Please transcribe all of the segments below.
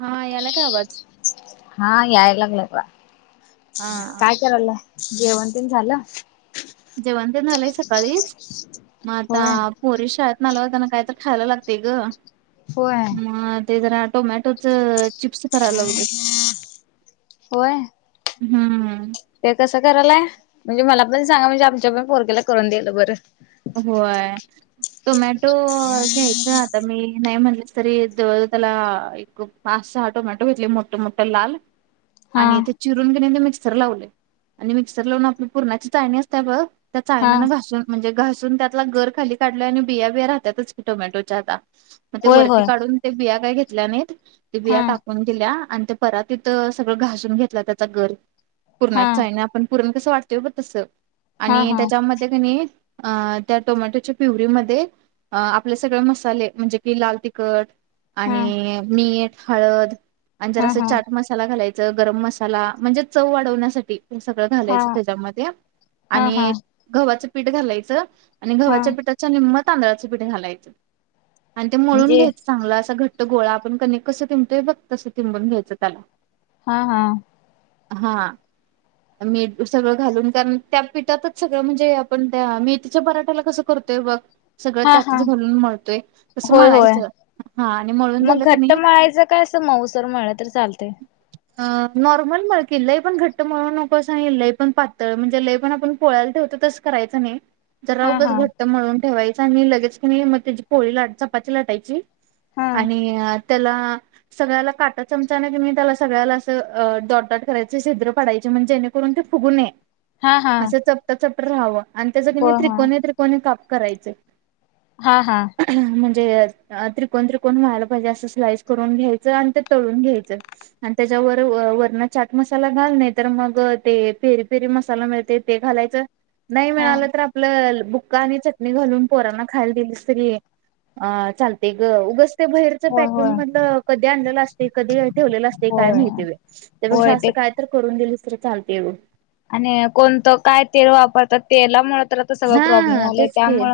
हा याला काय आवाज हा यायला लागलाय हा काय करायला जेवण तेन झालं जेवण तेन जालंय सकाळीच मग आता होय पोरि शाळेत नालाताना काय तर खायला लागते ग होय. मग ते जरा टोमॅटोच चिप्स कराय लागलोय होय हम्म ते कसं करायलाय म्हणजे मला पण सांगा म्हणजे आमच्या पण पोर केला करून दिलं बरं होय टोमॅटो घ्यायचा आ तर मी नाही म्हटलेस तरी त्याला एक पाच सहा टोमॅटो घेतले मोठ मोठ लाल हा आणि ते चिरून घेण्या ते मिक्सर लावले आणि मिक्सर लावून आपली पुूरणाची चाळणी असते बग त्या हा चाळण्यानं घासून म्हणजे घासून त्यातला गर खाली काढलंय आणि बिया बिया्या राहतातच टोमॅटोच्या आता मग ते होय वरती होय काढून ते बिया काय घेतल्या नाहीत ते बिया हा टाकून दिल्या आणि परातीत तथ सगळं घासून घेतला त्याचा घर हा पुूरण्यात आहे आपण पूरण कसं वाटत बर तस हा आणि हा त्याच्यामध्ये कणी अ त्या टोमॅटोच्या पिवरीमध्ये आपले सगळे मसाले म्हणजे कि लाल तिखट हा आणि मीठ हळद आणी हा हा जरासं चाट मसाला घालायचा गरम मसाला म्हणजे चव वाढवण्यासाठी हे सगळं हा घालायचं त्याच्यामध्ये हा हा आणि गव्हाचं पीठ घालायचं आणि हा गव्हाच्या पीठाच्या नििमत तांदळाच पीठ घालायचं आणि ते मोळून म्हणजे घ्यायचं चांगलं असं घट गोळा आपण कने कस टिंबतोय बघ तसं तिंबून घ्यायचं त्याला हा हा हा मीठ सगळं घालून कारण त्या पिठातच सगळं म्हणजे आपण त्या मी तिच्या मराठ्याला कसं करतय बघ सगळं हा हा त्यातच घालून मळतोय तसं होय होय मळायचं हा आणि मळून मग झालं क घट्ट नाही मळायचं काय अस मऊसर म्हलं तर चालते नॉर्मल मळ क लई पण घट्ट मळ नकोसं नाही ल पण पातळ म्हणजे लय पण आपण पोळालाव होत तच करायचं नाही तर हा राऊगच हा घट्ट म्हळून ठेवायचं आणि लगेच क नाही मग त्याची पोळी ला चपाती लाटायची हा आणि त्याला सगळ्याला काटा चमचाने तुही त्याला सगळ्याला अस डटडट करायच शिद्रडायचे जेणेकरून ते फुगूनय हा हा असं चपटा चपट राहावं आणि त्याच्या की होय होय त्रिकोने त्रिकोने काप करायचे हा हा [inaudible] व वरण चाट मसाला घालणे तर मग ते फेरी फेरी मसाला मिळते ते घालायचं नाही हा मिळालं तर बुक्का आणि चटणी घालून पोरांना खायला दिली तरी चालते उ बारच होय पॅक होय म कधी आण अस कधी ठेव अस काय होय माहिती होय त्यापा ते काय तर करून दिलीस तर चालते येव. आणि कोणतं काय तेल वापरतात तेला मु.. तर आता सगळं प्रॉब्लेम हा आलंय तेच की त्यामु...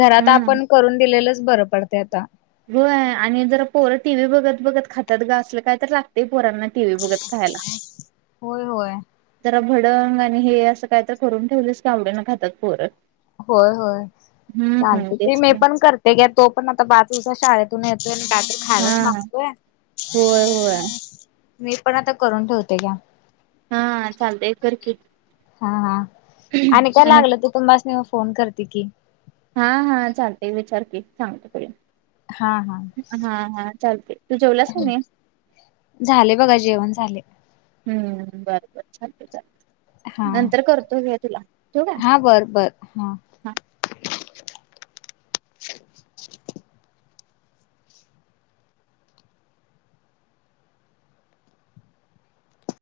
घरात हम्म आपण करून दिलेलंच बरं पडते आता. हो आणि जर पोर टी व्ही बघत बघत खातात ग असलं काय तर लागते. पोरांना टीव बघत खायला.. होय होय भडंग आणि हे असं काय तर करून ठेवलेस काी आवडी न खातात पोर. होय होय चालते की मी पण करते ग तो पण आता बाजूच्या शाळेत.. तथून येतोय आणि टात हा खायलाच मागतोय. होय होय मी पण आता करून ठेवते घ्या. हा चालतय करकिट. हा हा आणि काय लागलं तू तुास फोन करते की. हा हा चालते विचार क सांगते. हा हा. चालतंय तू जेवलास का नाही? झाले बघा जेवण झाले. हम्म बरबर क चालेल. हा ठेवू काय? हा बर बर हा. [inaudible]